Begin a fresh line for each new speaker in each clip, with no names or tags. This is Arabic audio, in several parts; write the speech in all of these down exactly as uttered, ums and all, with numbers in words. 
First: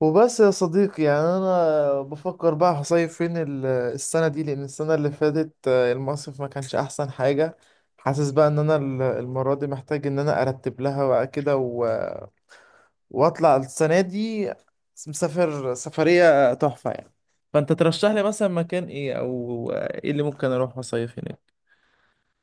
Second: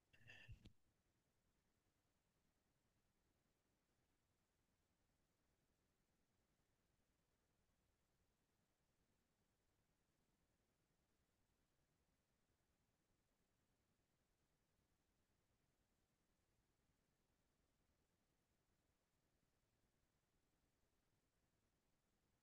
وبس يا صديقي، يعني انا بفكر بقى هصيف فين ال- السنه دي، لان السنه اللي فاتت آه، المصيف ما كانش احسن حاجه. حاسس بقى ان انا ال- المره دي محتاج ان انا ارتب لها بقى كده و- واطلع السنه دي، مسافر سفريه تحفه يعني. فانت ترشح لي مثلا مكان ايه، او ايه اللي ممكن اروح اصيف هناك؟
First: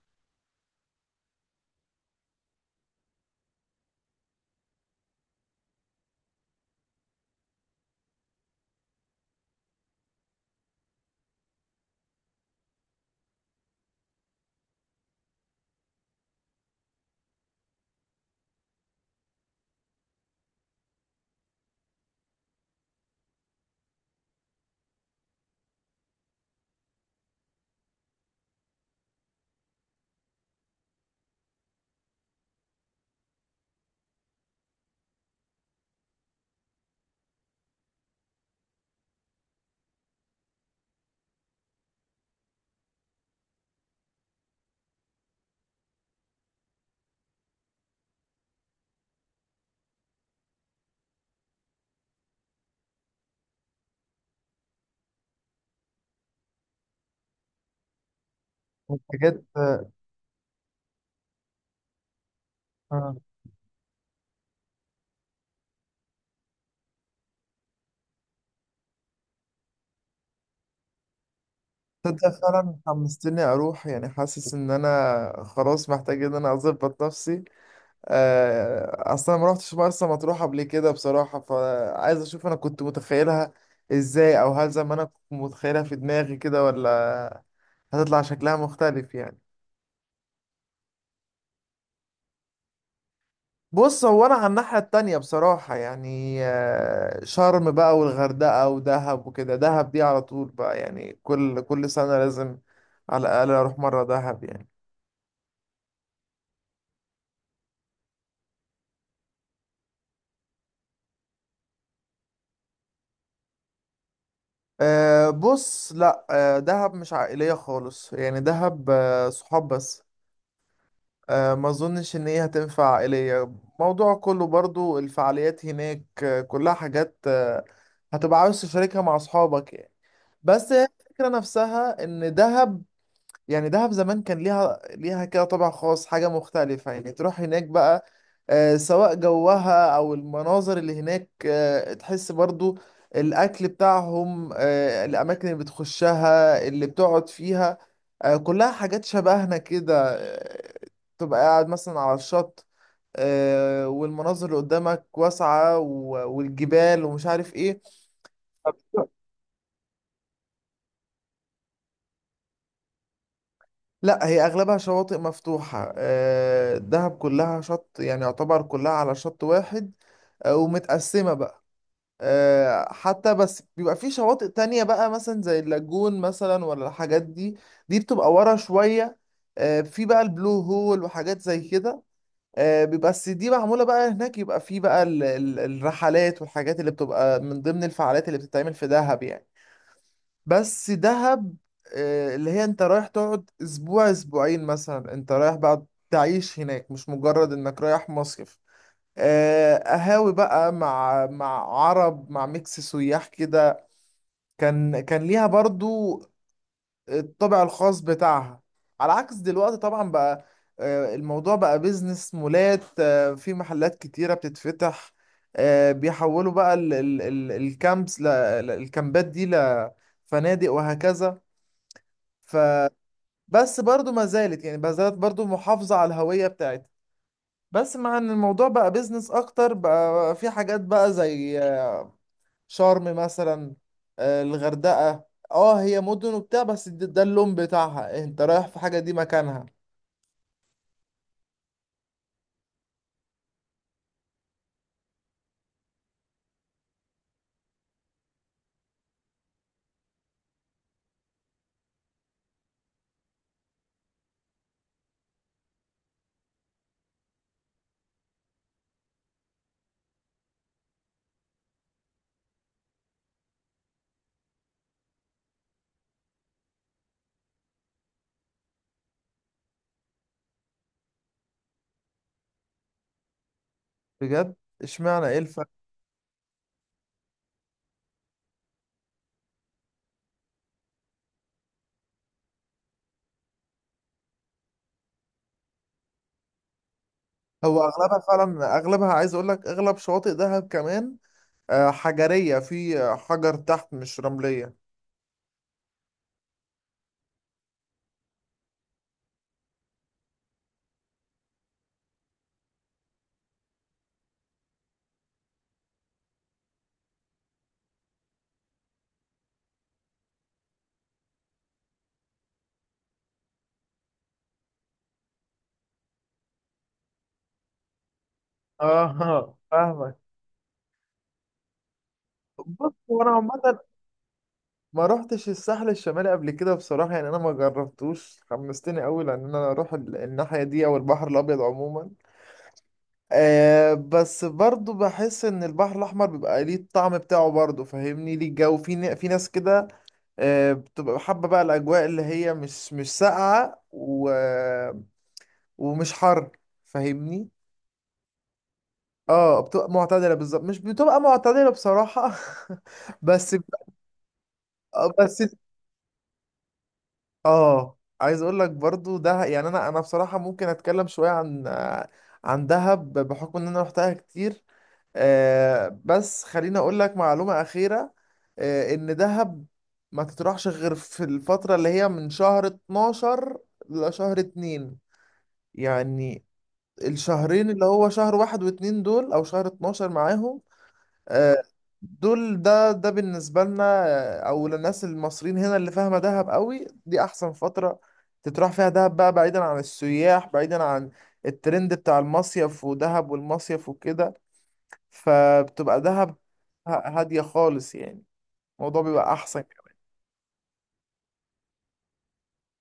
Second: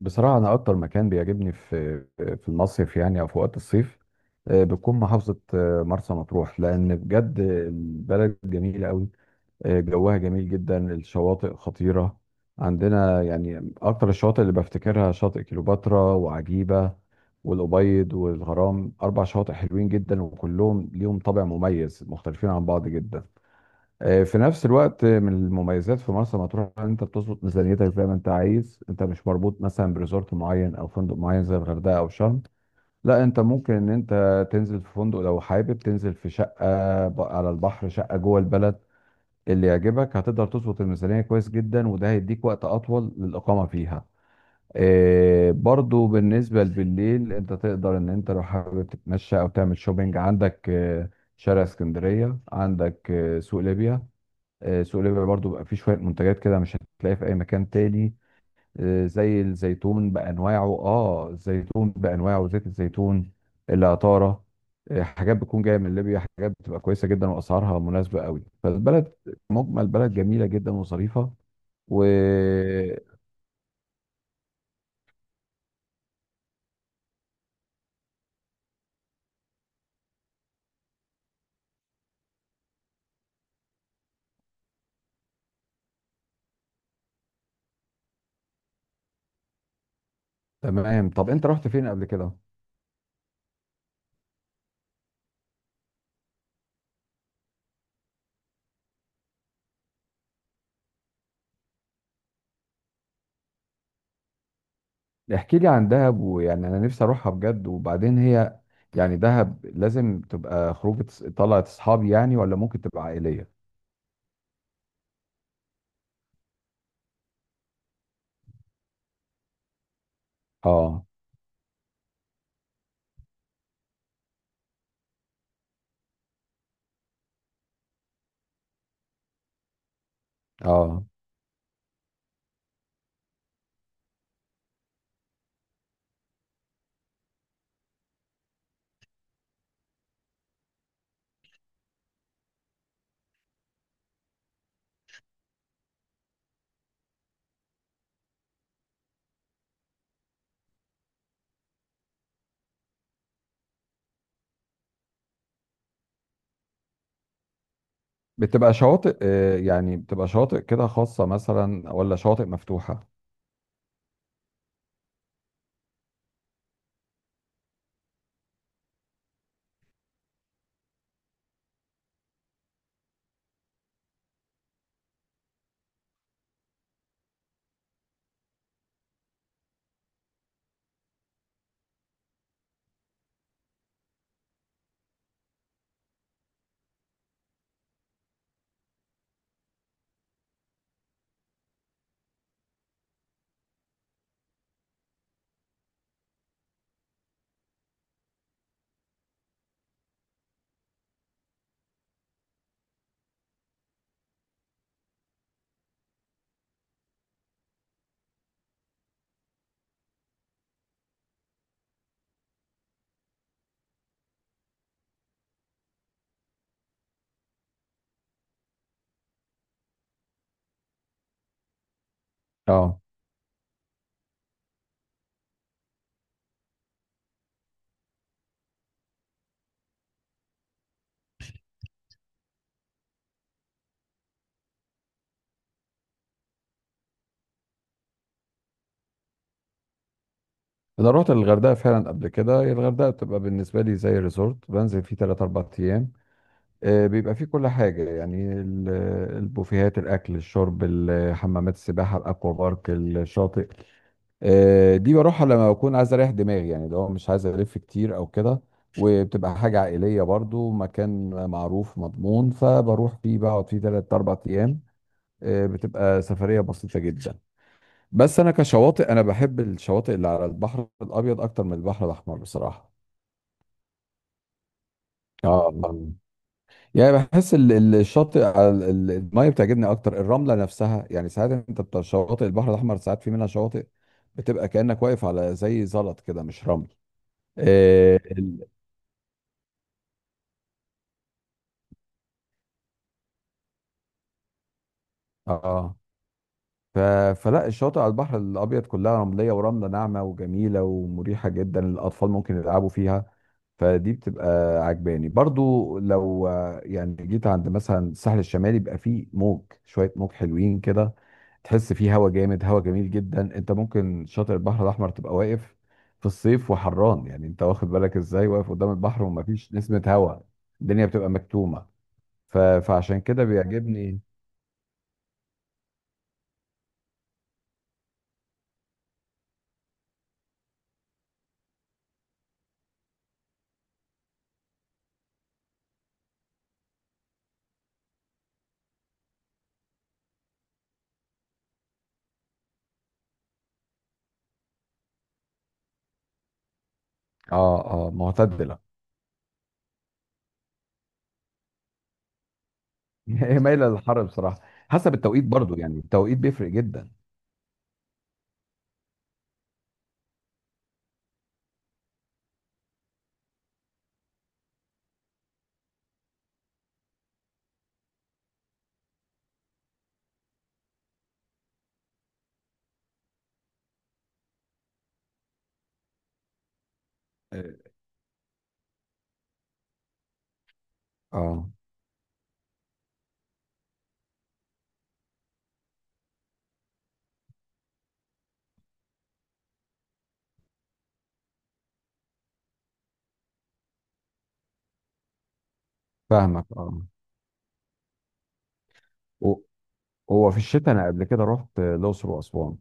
بصراحة أنا أكتر مكان بيعجبني في في المصيف يعني أو في وقت الصيف. آه، بتكون محافظة آه، مرسى مطروح لأن بجد البلد جميلة أوي. آه، جوها جميل جدا الشواطئ خطيرة عندنا يعني أكتر الشواطئ اللي بفتكرها شاطئ كليوباترا وعجيبة والأبيض والغرام أربع شواطئ حلوين جدا وكلهم ليهم طابع مميز مختلفين عن بعض جدا. آه، في نفس الوقت آه، من المميزات في مرسى مطروح ان انت بتظبط ميزانيتك زي ما انت عايز انت مش مربوط مثلا بريزورت معين او فندق معين زي الغردقه او شرم. لا انت ممكن ان انت تنزل في فندق لو حابب تنزل في شقه ب- على البحر شقه جوه البلد اللي يعجبك هتقدر تظبط الميزانيه كويس جدا وده هيديك وقت اطول للاقامه فيها. آه، برضو بالنسبه بالليل انت تقدر ان انت لو حابب تتمشى او تعمل شوبينج عندك، آه، شارع اسكندريه عندك آه، سوق ليبيا. آه، سوق ليبيا برضو بقى فيه شوية منتجات كده مش هتلاقيها في أي مكان تاني. آه، زي
حاجات.
الزيتون بأنواعه اه الزيتون بأنواعه زيت
آه.
الزيتون، العطارة. آه، حاجات بتكون جاية من ليبيا حاجات بتبقى كويسة جدا وأسعارها مناسبة قوي فالبلد. مجمل بلد جميلة جدا وظريفة
تصدق فعلا
وتمام.
حمستني اروح، يعني حاسس ان انا خلاص محتاج ان انا اظبط نفسي. آه، اصلا ما رحتش مرسى مطروح قبل كده بصراحه، فعايز اشوف انا كنت متخيلها ازاي، او هل زي ما انا كنت متخيلها في دماغي كده، ولا هتطلع شكلها مختلف يعني.
طب أنت رحت فين قبل كده؟
بص، هو انا على الناحيه التانية بصراحه، يعني آه، شرم بقى والغردقه ودهب وكده. دهب دي على طول بقى، يعني كل كل سنه لازم على الاقل اروح مره دهب يعني.
احكي لي عن دهب ويعني أنا نفسي أروحها بجد وبعدين هي يعني دهب لازم تبقى خروجة طلعت أصحابي يعني ولا ممكن تبقى عائلية؟
أه، بص، لا، أه دهب مش عائليه خالص يعني، دهب أه صحاب بس.
اه.
آه، ما اظنش ان هي هتنفع عائلية. موضوع كله برضو الفعاليات هناك، آه، كلها حاجات آه، هتبقى عاوز تشاركها مع اصحابك يعني. بس هي
اه
الفكرة نفسها ان دهب، يعني دهب زمان كان ليها ليها كده طابع خاص، حاجة مختلفة يعني، تروح هناك بقى آه، سواء جوها أو المناظر اللي هناك آه، تحس برضو الأكل بتاعهم آه، الأماكن اللي بتخشها اللي بتقعد فيها آه، كلها حاجات شبهنا كده. آه، تبقى قاعد مثلا على الشط آه، والمناظر اللي قدامك واسعة و- والجبال، ومش عارف ايه.
بتبقى شواطئ آه، يعني بتبقى شواطئ كده خاصة مثلا ولا شواطئ مفتوحة؟
لا، هي اغلبها شواطئ مفتوحه. آه، دهب كلها شط، يعني يعتبر كلها على شط واحد آه، ومتقسمه بقى. آه، حتى بس بيبقى في شواطئ تانية بقى، مثلا زي اللاجون مثلا، ولا الحاجات دي، دي بتبقى ورا شويه. آه، في بقى البلو هول وحاجات زي كده، آه، بيبقى بس دي معموله بقى هناك. يبقى في بقى ال- ال- الرحلات والحاجات اللي بتبقى من ضمن الفعاليات اللي بتتعمل في دهب يعني. بس دهب، آه، اللي هي انت رايح تقعد اسبوع اسبوعين مثلا، انت رايح بقى تعيش هناك، مش مجرد انك رايح مصيف. آه، قهاوي بقى مع مع عرب، مع ميكس سياح كده. كان كان ليها برضو الطابع الخاص بتاعها، على عكس دلوقتي طبعا بقى. آه، الموضوع بقى بيزنس، مولات، آه، في محلات كتيرة بتتفتح، آه، بيحولوا بقى ال- ال- ال- الكامبس ل- ل- الكامبات دي لفنادق وهكذا.
اه
فبس برضو ما زالت، يعني ما زالت برضو محافظة على الهوية بتاعتها، بس مع ان الموضوع بقى بيزنس اكتر بقى. في حاجات بقى زي آه، شرم مثلا، آه، الغردقة، اه هي مدن وبتاع، بس ده ده اللون بتاعها، انت رايح في حاجة دي مكانها.
انا رحت الغردقة فعلا قبل كده، هي الغردقة بتبقى بالنسبة لي زي ريزورت بنزل فيه ثلاث أربعة ايام. آه، بيبقى فيه كل حاجة يعني ال- البوفيهات الاكل الشرب ال- حمامات السباحة الاكوا بارك الشاطئ. آه، دي بروحها لما بكون عايز اريح دماغي يعني لو مش عايز الف كتير او كده وبتبقى حاجة عائلية برضو مكان معروف مضمون فبروح فيه بقعد فيه ثلاث اربعة ايام. آه، بتبقى سفرية بسيطة جدا. بس انا كشواطئ انا بحب الشواطئ اللي على البحر الابيض اكتر من البحر الاحمر بصراحة.
بجد؟ اشمعنى، ايه
اه
الفرق؟
آه. يعني بحس ال- ال- الشاطئ على ال- ال- المية بتعجبني اكتر الرملة نفسها يعني ساعات انت بتاع شواطئ البحر الاحمر ساعات في منها شواطئ بتبقى كأنك واقف على زي زلط كده مش رمل.
هو
اه
اغلبها
ال-
فعلا، اغلبها عايز اقول لك اغلب شواطئ دهب كمان، آه، حجرية، في حجر تحت، مش رملية.
آه. ف... فلا الشواطئ على البحر الابيض كلها رملية ورملة ناعمة وجميلة ومريحة جدا الاطفال ممكن يلعبوا فيها فدي بتبقى عجباني برضو لو آه، يعني جيت عند مثلا الساحل الشمالي بيبقى فيه موج شوية موج حلوين كده تحس فيه هوا جامد هوا جميل جدا انت ممكن شاطئ البحر الاحمر تبقى واقف في الصيف وحران يعني انت واخد بالك ازاي واقف قدام البحر
اه
ومفيش نسمة
فاهمك.
هوا. الدنيا بتبقى مكتومة. ف...
بص،
فعشان
هو انا
كده
عامه
بيعجبني.
ما روحتش الساحل الشمالي قبل كده بصراحة، يعني أنا ما جربتوش. حمستني أوي لأن أنا أروح ال- الناحية دي، أو البحر الأبيض عموما. أه، بس برضو بحس إن البحر الأحمر بيبقى ليه الطعم بتاعه برضو، فاهمني؟ ليه الجو في ن- في ناس كده أه بتبقى حابة بقى الأجواء اللي هي مش مش ساقعة، و... ومش حر، فاهمني؟
اه اه معتدلة.
اه، بتبقى معتدلة بالظبط، مش بتبقى معتدلة بصراحة. بس
هي مايلة للحر بصراحة، حسب
بس
التوقيت برضو يعني التوقيت بيفرق جدا.
اه، عايز اقول لك برضو ده، يعني انا انا بصراحه ممكن اتكلم شويه عن آه، عن دهب، بحكم ان انا روحتها كتير. آه، بس خليني اقول لك معلومه اخيره آه، ان دهب ما تطرحش غير في الفتره اللي هي من شهر اتناشر لشهر اتنين، يعني الشهرين اللي هو شهر واحد واتنين دول، او شهر اتناشر معاهم. آه،
اه
دول، ده ده بالنسبة لنا آه، أو للناس المصريين هنا اللي فاهمة دهب قوي، دي أحسن فترة تتراح فيها دهب بقى، بعيدا عن السياح، بعيدا عن الترند بتاع المصيف ودهب والمصيف وكده. فبتبقى دهب
فاهمك
ه-
اه.
هادية خالص يعني، الموضوع بيبقى أحسن كمان.
هو في الشتاء انا قبل كده رحت الاقصر واسوان،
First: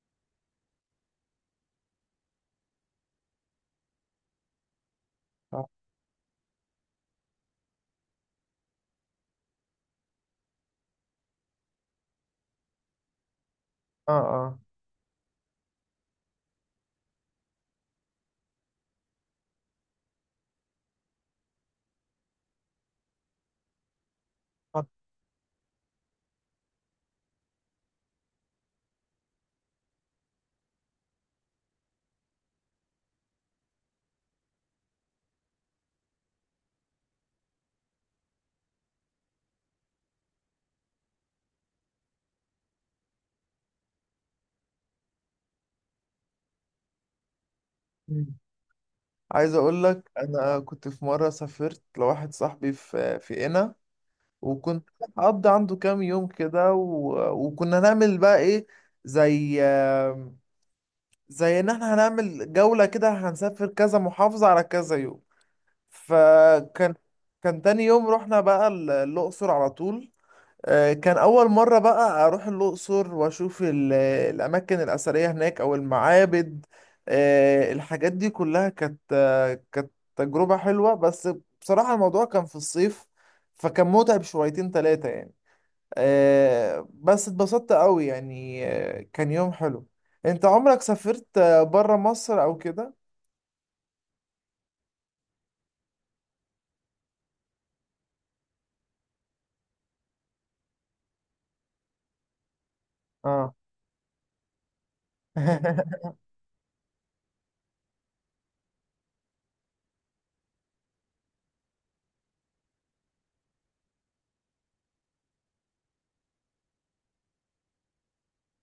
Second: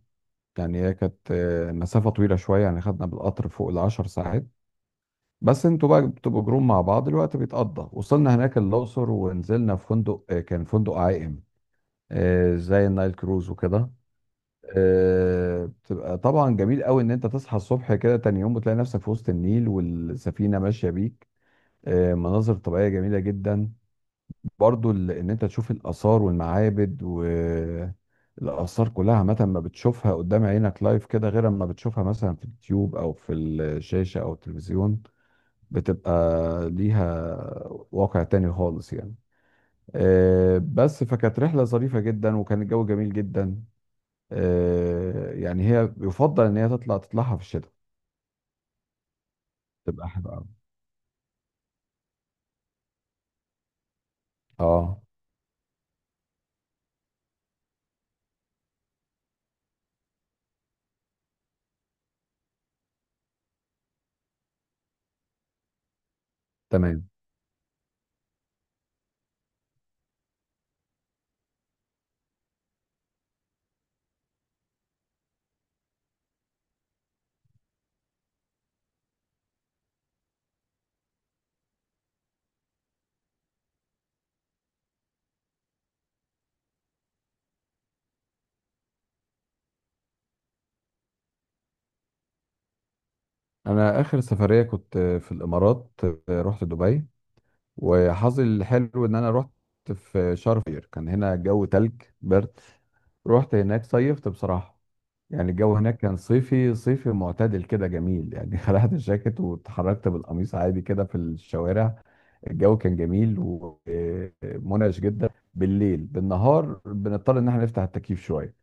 يعني هي كانت آه، مسافه طويله شويه يعني خدنا بالقطر فوق العشر ساعات بس
اه،
انتوا بقى بتبقوا جروب مع بعض الوقت بيتقضى. وصلنا هناك الاقصر ونزلنا في فندق آه، كان فندق عائم، آه، زي النايل كروز وكده.
اه.
آه، بتبقى طبعا جميل قوي ان انت تصحى الصبح كده تاني يوم بتلاقي نفسك في وسط النيل والسفينه ماشيه بيك. آه، مناظر طبيعيه جميله جدا. برضو ال- ان انت تشوف الاثار والمعابد والاثار كلها عامه ما بتشوفها قدام عينك لايف كده غير اما بتشوفها مثلا في اليوتيوب او في الشاشه او التلفزيون. بتبقى ليها واقع تاني خالص يعني. آه، بس فكانت رحله ظريفه جدا وكان الجو جميل جدا. آه، يعني هي يفضل ان هي تطلع تطلعها في الشتاء.
مم. عايز أقول
تبقى
لك،
حلوه أوي.
أنا كنت في مرة سافرت لواحد صاحبي في في قنا، وكنت
اه
هقضي عنده كام يوم كده و... وكنا نعمل بقى ايه، زي زي ان احنا هنعمل جولة كده، هنسافر كذا محافظة على كذا يوم. فكان
تمام.
كان تاني يوم رحنا بقى ال- الأقصر على طول. آه، كان أول مرة بقى أروح الأقصر وأشوف ال- الأماكن الأثرية هناك أو المعابد آه، الحاجات دي كلها. كانت آه، كانت تجربة حلوة، بس بصراحة الموضوع كان في الصيف، فكان متعب شويتين تلاتة يعني. آه، بس اتبسطت قوي يعني، آه، كان يوم حلو. انت عمرك سافرت بره مصر او كده؟
انا اخر سفريه كنت في الامارات، آه، رحت دبي. وحظي الحلو ان انا رحت في شهر فبراير كان هنا الجو تلج برد.
اه.
رحت هناك صيفت بصراحة، يعني الجو هناك كان صيفي صيفي معتدل كده جميل يعني خلعت الجاكيت واتحركت بالقميص عادي كده في الشوارع. الجو كان جميل ومنعش جدا بالليل، بالنهار بنضطر ان احنا نفتح التكييف شوية.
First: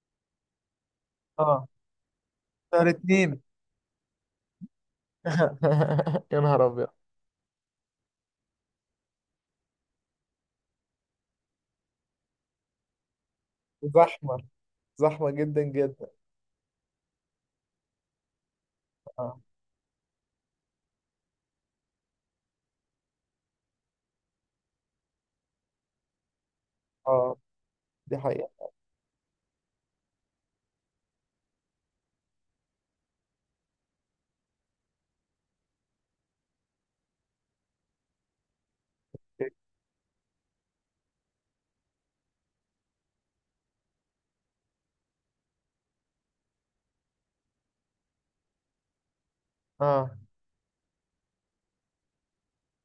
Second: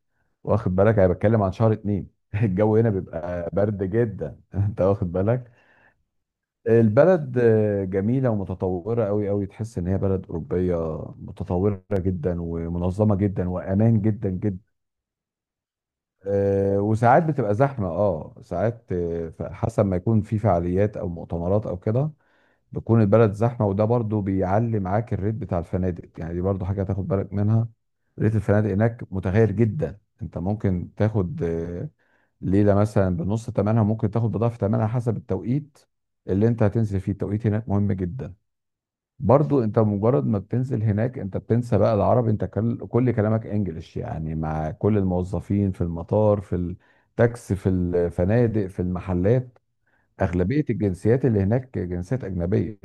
واخد بالك انا بتكلم عن
اه،
شهر اتنين الجو
شهر
هنا
اتنين؟
بيبقى برد جدا انت واخد بالك.
يا نهار ابيض!
البلد آه، جميلة ومتطورة أوي أوي تحس إن هي بلد أوروبية متطورة جدا ومنظمة جدا وأمان جدا
زحمة؟
جدا.
زحمة جدا جدا؟
آه، وساعات بتبقى زحمة اه ساعات آه،
اه.
ف- حسب ما يكون في فعاليات أو مؤتمرات أو كده بتكون البلد زحمة وده برضو بيعلي معاك الريت بتاع الفنادق يعني دي برضو حاجة تاخد بالك
اه،
منها.
دي
ريت الفنادق
حقيقة.
هناك متغير جدا، أنت ممكن تاخد آه، ليلة مثلا بنص تمنها ممكن تاخد بضعف تمنها حسب التوقيت اللي أنت هتنزل فيه. التوقيت هناك مهم جدا. برضو انت مجرد ما بتنزل هناك انت بتنسى بقى العربي انت كل كل كلامك انجلش يعني مع كل الموظفين في المطار في التاكسي في الفنادق في المحلات.
اه.
اغلبية الجنسيات اللي هناك جنسيات اجنبية،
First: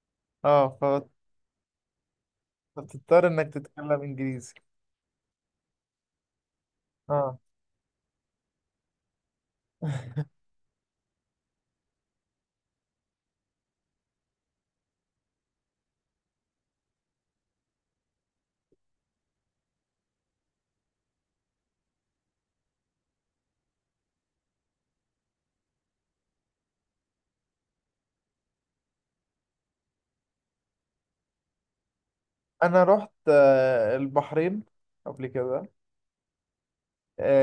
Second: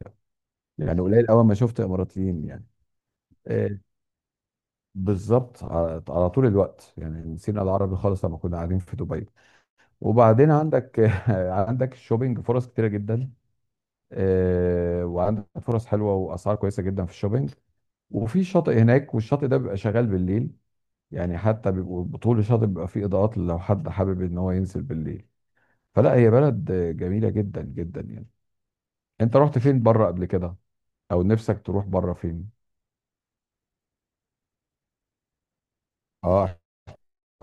اه.
يعني
فبت-
قليل اول ما شفت اماراتيين يعني.
فبتضطر انك
آه،
تتكلم انجليزي.
بالظبط على على طول الوقت يعني
اه.
نسينا العربي خالص لما كنا قاعدين في دبي. وبعدين عندك عندك الشوبينج فرص كتيرة جدا. آه، وعندك فرص حلوة واسعار كويسة جدا في الشوبينج. وفي شاطئ هناك والشاطئ ده بيبقى شغال بالليل يعني حتى بيبقوا طول الشاطئ بيبقى فيه اضاءات لو حد حابب ان هو ينزل بالليل. فلا هي بلد جميلة جدا جدا يعني. انت رحت فين بره قبل كده، او نفسك تروح بره فين؟
انا رحت آه، البحرين قبل كده.
اه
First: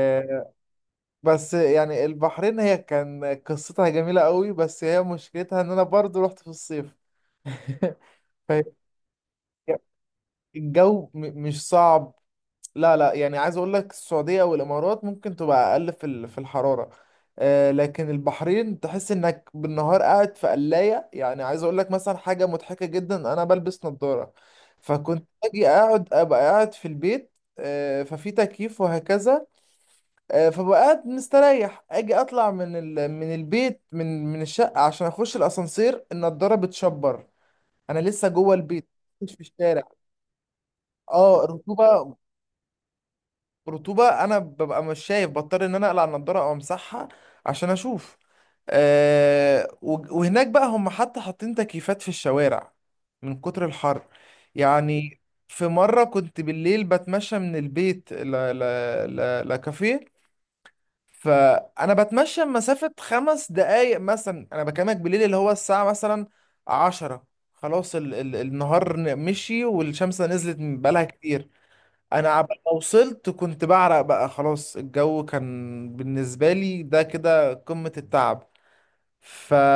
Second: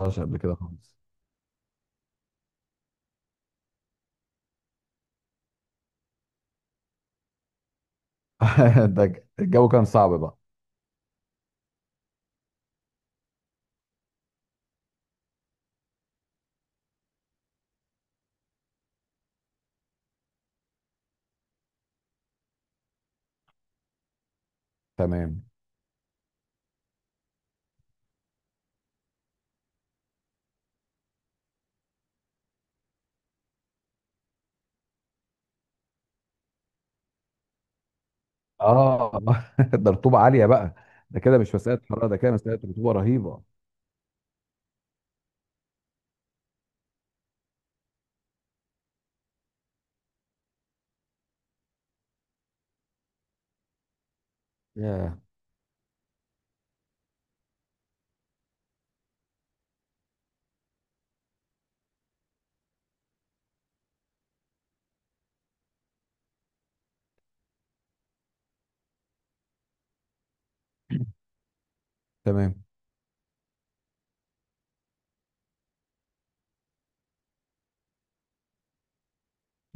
رحتش قبل كده خالص.
بس يعني البحرين، هي كان قصتها جميلة قوي، بس هي مشكلتها ان انا برضو رحت في الصيف.
ده ج- الجو كان صعب بقى.
فالجو، م- مش صعب، لا، لا، يعني عايز اقول لك، السعودية والامارات ممكن تبقى اقل في ال- في الحرارة، آه، لكن البحرين تحس انك بالنهار قاعد في قلاية. يعني عايز اقول لك مثلا حاجة مضحكة جدا، انا بلبس نظارة، فكنت
تمام
اجي اقعد، ابقى قاعد في البيت، آه، ففي تكييف وهكذا، آه، فبقعد مستريح، اجي اطلع من ال... من البيت، من من الشقه، عشان اخش الاسانسير، النضاره بتشبر، انا لسه جوه البيت،
اه.
مش في الشارع.
ده رطوبة عالية بقى. ده كده
اه،
مش مسألة حرارة
رطوبه،
ده كده مسألة رطوبة رهيبة.
رطوبه، انا ببقى مش شايف، بضطر ان انا اقلع النضاره او امسحها عشان اشوف. أه، و- وهناك بقى هم حتى حاطين تكييفات في الشوارع، من كتر الحر
ياه
يعني. في مرة كنت بالليل بتمشى من البيت ل... ل... ل... لكافيه، فانا بتمشى مسافه خمس دقايق مثلا، انا بكلمك بالليل اللي هو الساعه مثلا عشرة، خلاص ال ال النهار ن- مشي، والشمس نزلت من بقالها كتير، انا عبال
تمام.
ما وصلت كنت بعرق بقى، خلاص الجو كان بالنسبه لي ده كده قمه التعب.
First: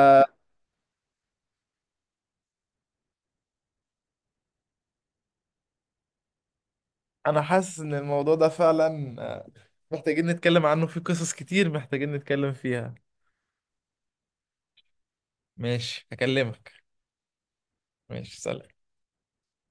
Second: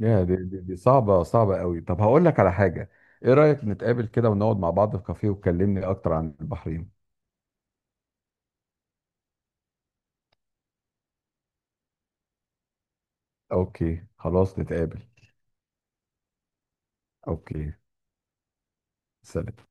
يا دي, دي, دي صعبة صعبة قوي. طب هقول لك على حاجة، ايه رأيك نتقابل كده ونقعد مع بعض في كافيه وتكلمني اكتر عن البحرين؟
حاسس ان الموضوع ده فعلا آه، محتاجين نتكلم عنه، في قصص كتير محتاجين نتكلم فيها.
اوكي خلاص نتقابل.
ماشي، هكلمك.
اوكي
ماشي، سلام.
سلام.